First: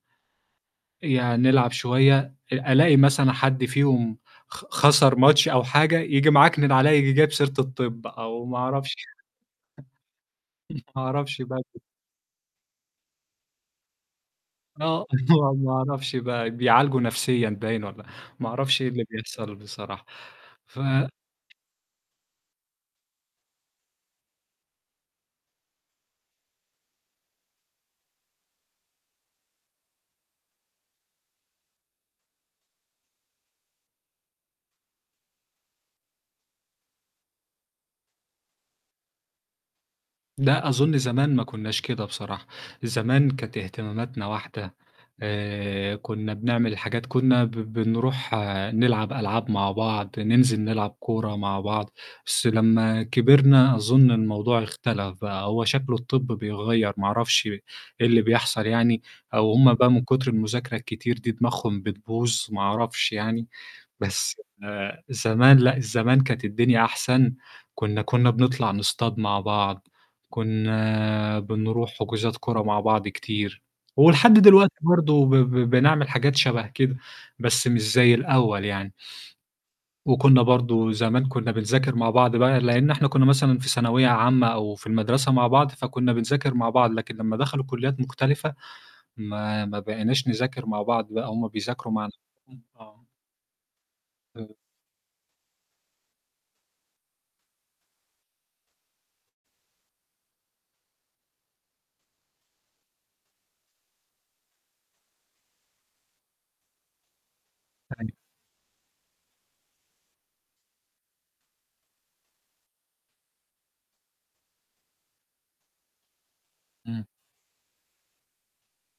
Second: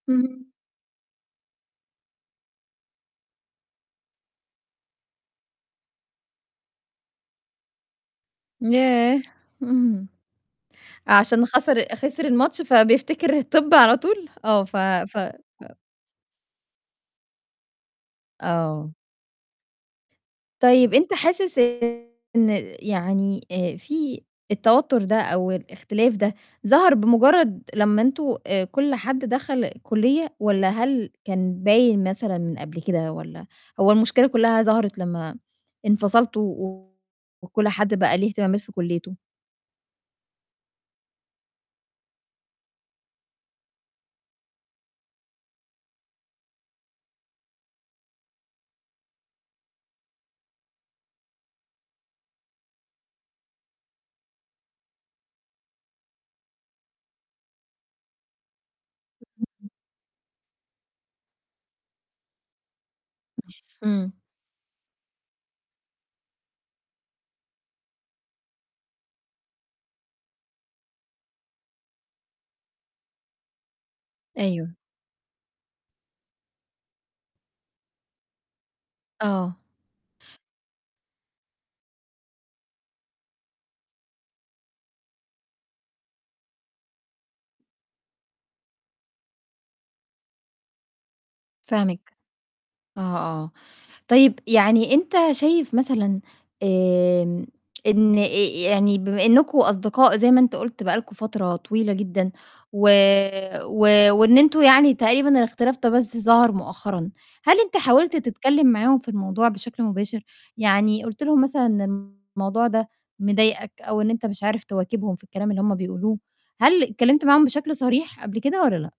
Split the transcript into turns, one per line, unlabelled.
إمم.
يا هنلعب شوية أ ألاقي مثلًا حد فيهم خ خَسر ماتش أو حاجة، ييجي معكنِن عليَّ ييجي جايب سيرة الطِب أو ما أعرفش.
ياه! إمم.
ما أعرفش
عشان
[unintelligible]
خَسر خِسر الماتش فبيفتكر الطِب على طول آه، ف
آه،
ف
ما
ف
أعرفش بقى بيعالجه نَفْسيًا باين والّا، ما أعرفش إيه
آه.
اللي بيحصل بصراحة ف
طيب أنت حاسس إن يعني آآ، في التوتّر ده أو الإختلاف ده، ظهر بمُجرّد لمّا أنتم آآ، كلّ حد دَخل كُلّية؟ والّا هل كان باين مثلًا من قبل كده؟ والّا هو المشكلة كلّها ظهرت لمّا انفصلتوا و وكلّ حد بقى ليه اهتمامات في كُلّيته؟
لأ، أظُن زمان ما كنّاش كده بصراحة، زمان كانت اهتماماتنا واحدة، آآ، كنّا بنعمل الحاجات كنّا ب بنروح نلعب ألعاب مع بعض، ننزِل نلعب كورة مع بعض، بس لمّا كبرنا أظُن الموضوع اختلَف بقى، هو شكله الطِب بيغيّر ما أعرفش إيه اللي بيحصل يعني، أو هُم بقى من كُتر المذاكرة الكتير دي دماغهم بتبوظ ما أعرفش يعني،
إمم.
بس آآ، زمان لأ، الزمان كانت الدنيا أحسن، كنّا كنّا بنطلع نصطاد مع بعض، كنّا بنروح حُجوزات كورة مع بعض كتير، ولحد
أيوه.
دلوقتي برضه ب بنعمل حاجات شَبه كده بس مش زي الأول يعني.
آه.
وكنّا برضه زمان كنّا بنذاكر مع بعض بقى لإن إحنا كنّا مثلًا في ثانوية عامة أو في المدرسة مع بعض فكنّا بنذاكر مع بعض، لكن لمّا دخلوا كُلّيات مختلفة ما ما بقيناش نذاكر مع بعض بقى هُم بيذاكروا مع
فاهماك.
نَفْسهم
آه،
آه.
آه. طيب
[unintelligible]
يعني أنت شايف مثلًا آمم، إن أ أ يعني بما إنّكم أصدقاء زي ما أنت قُلت بقى لكم فترة طويلة جدًا و و وإن أنتم يعني تقريبًا الإختلاف ده بس ظهر مؤخرًا، هل أنت
أيوه.
حاولت تتكلّم معاهم في الموضوع بشكل مباشر؟ يعني قُلت لهم مثلًا إن الموضوع ده مضايقك أو أنت مش عارف تواكبهم في الكلام اللي هُم بيقولوه، هل
إمم.
اتكلّمت معاهم بشكل صريح قبل كده والّا لأ؟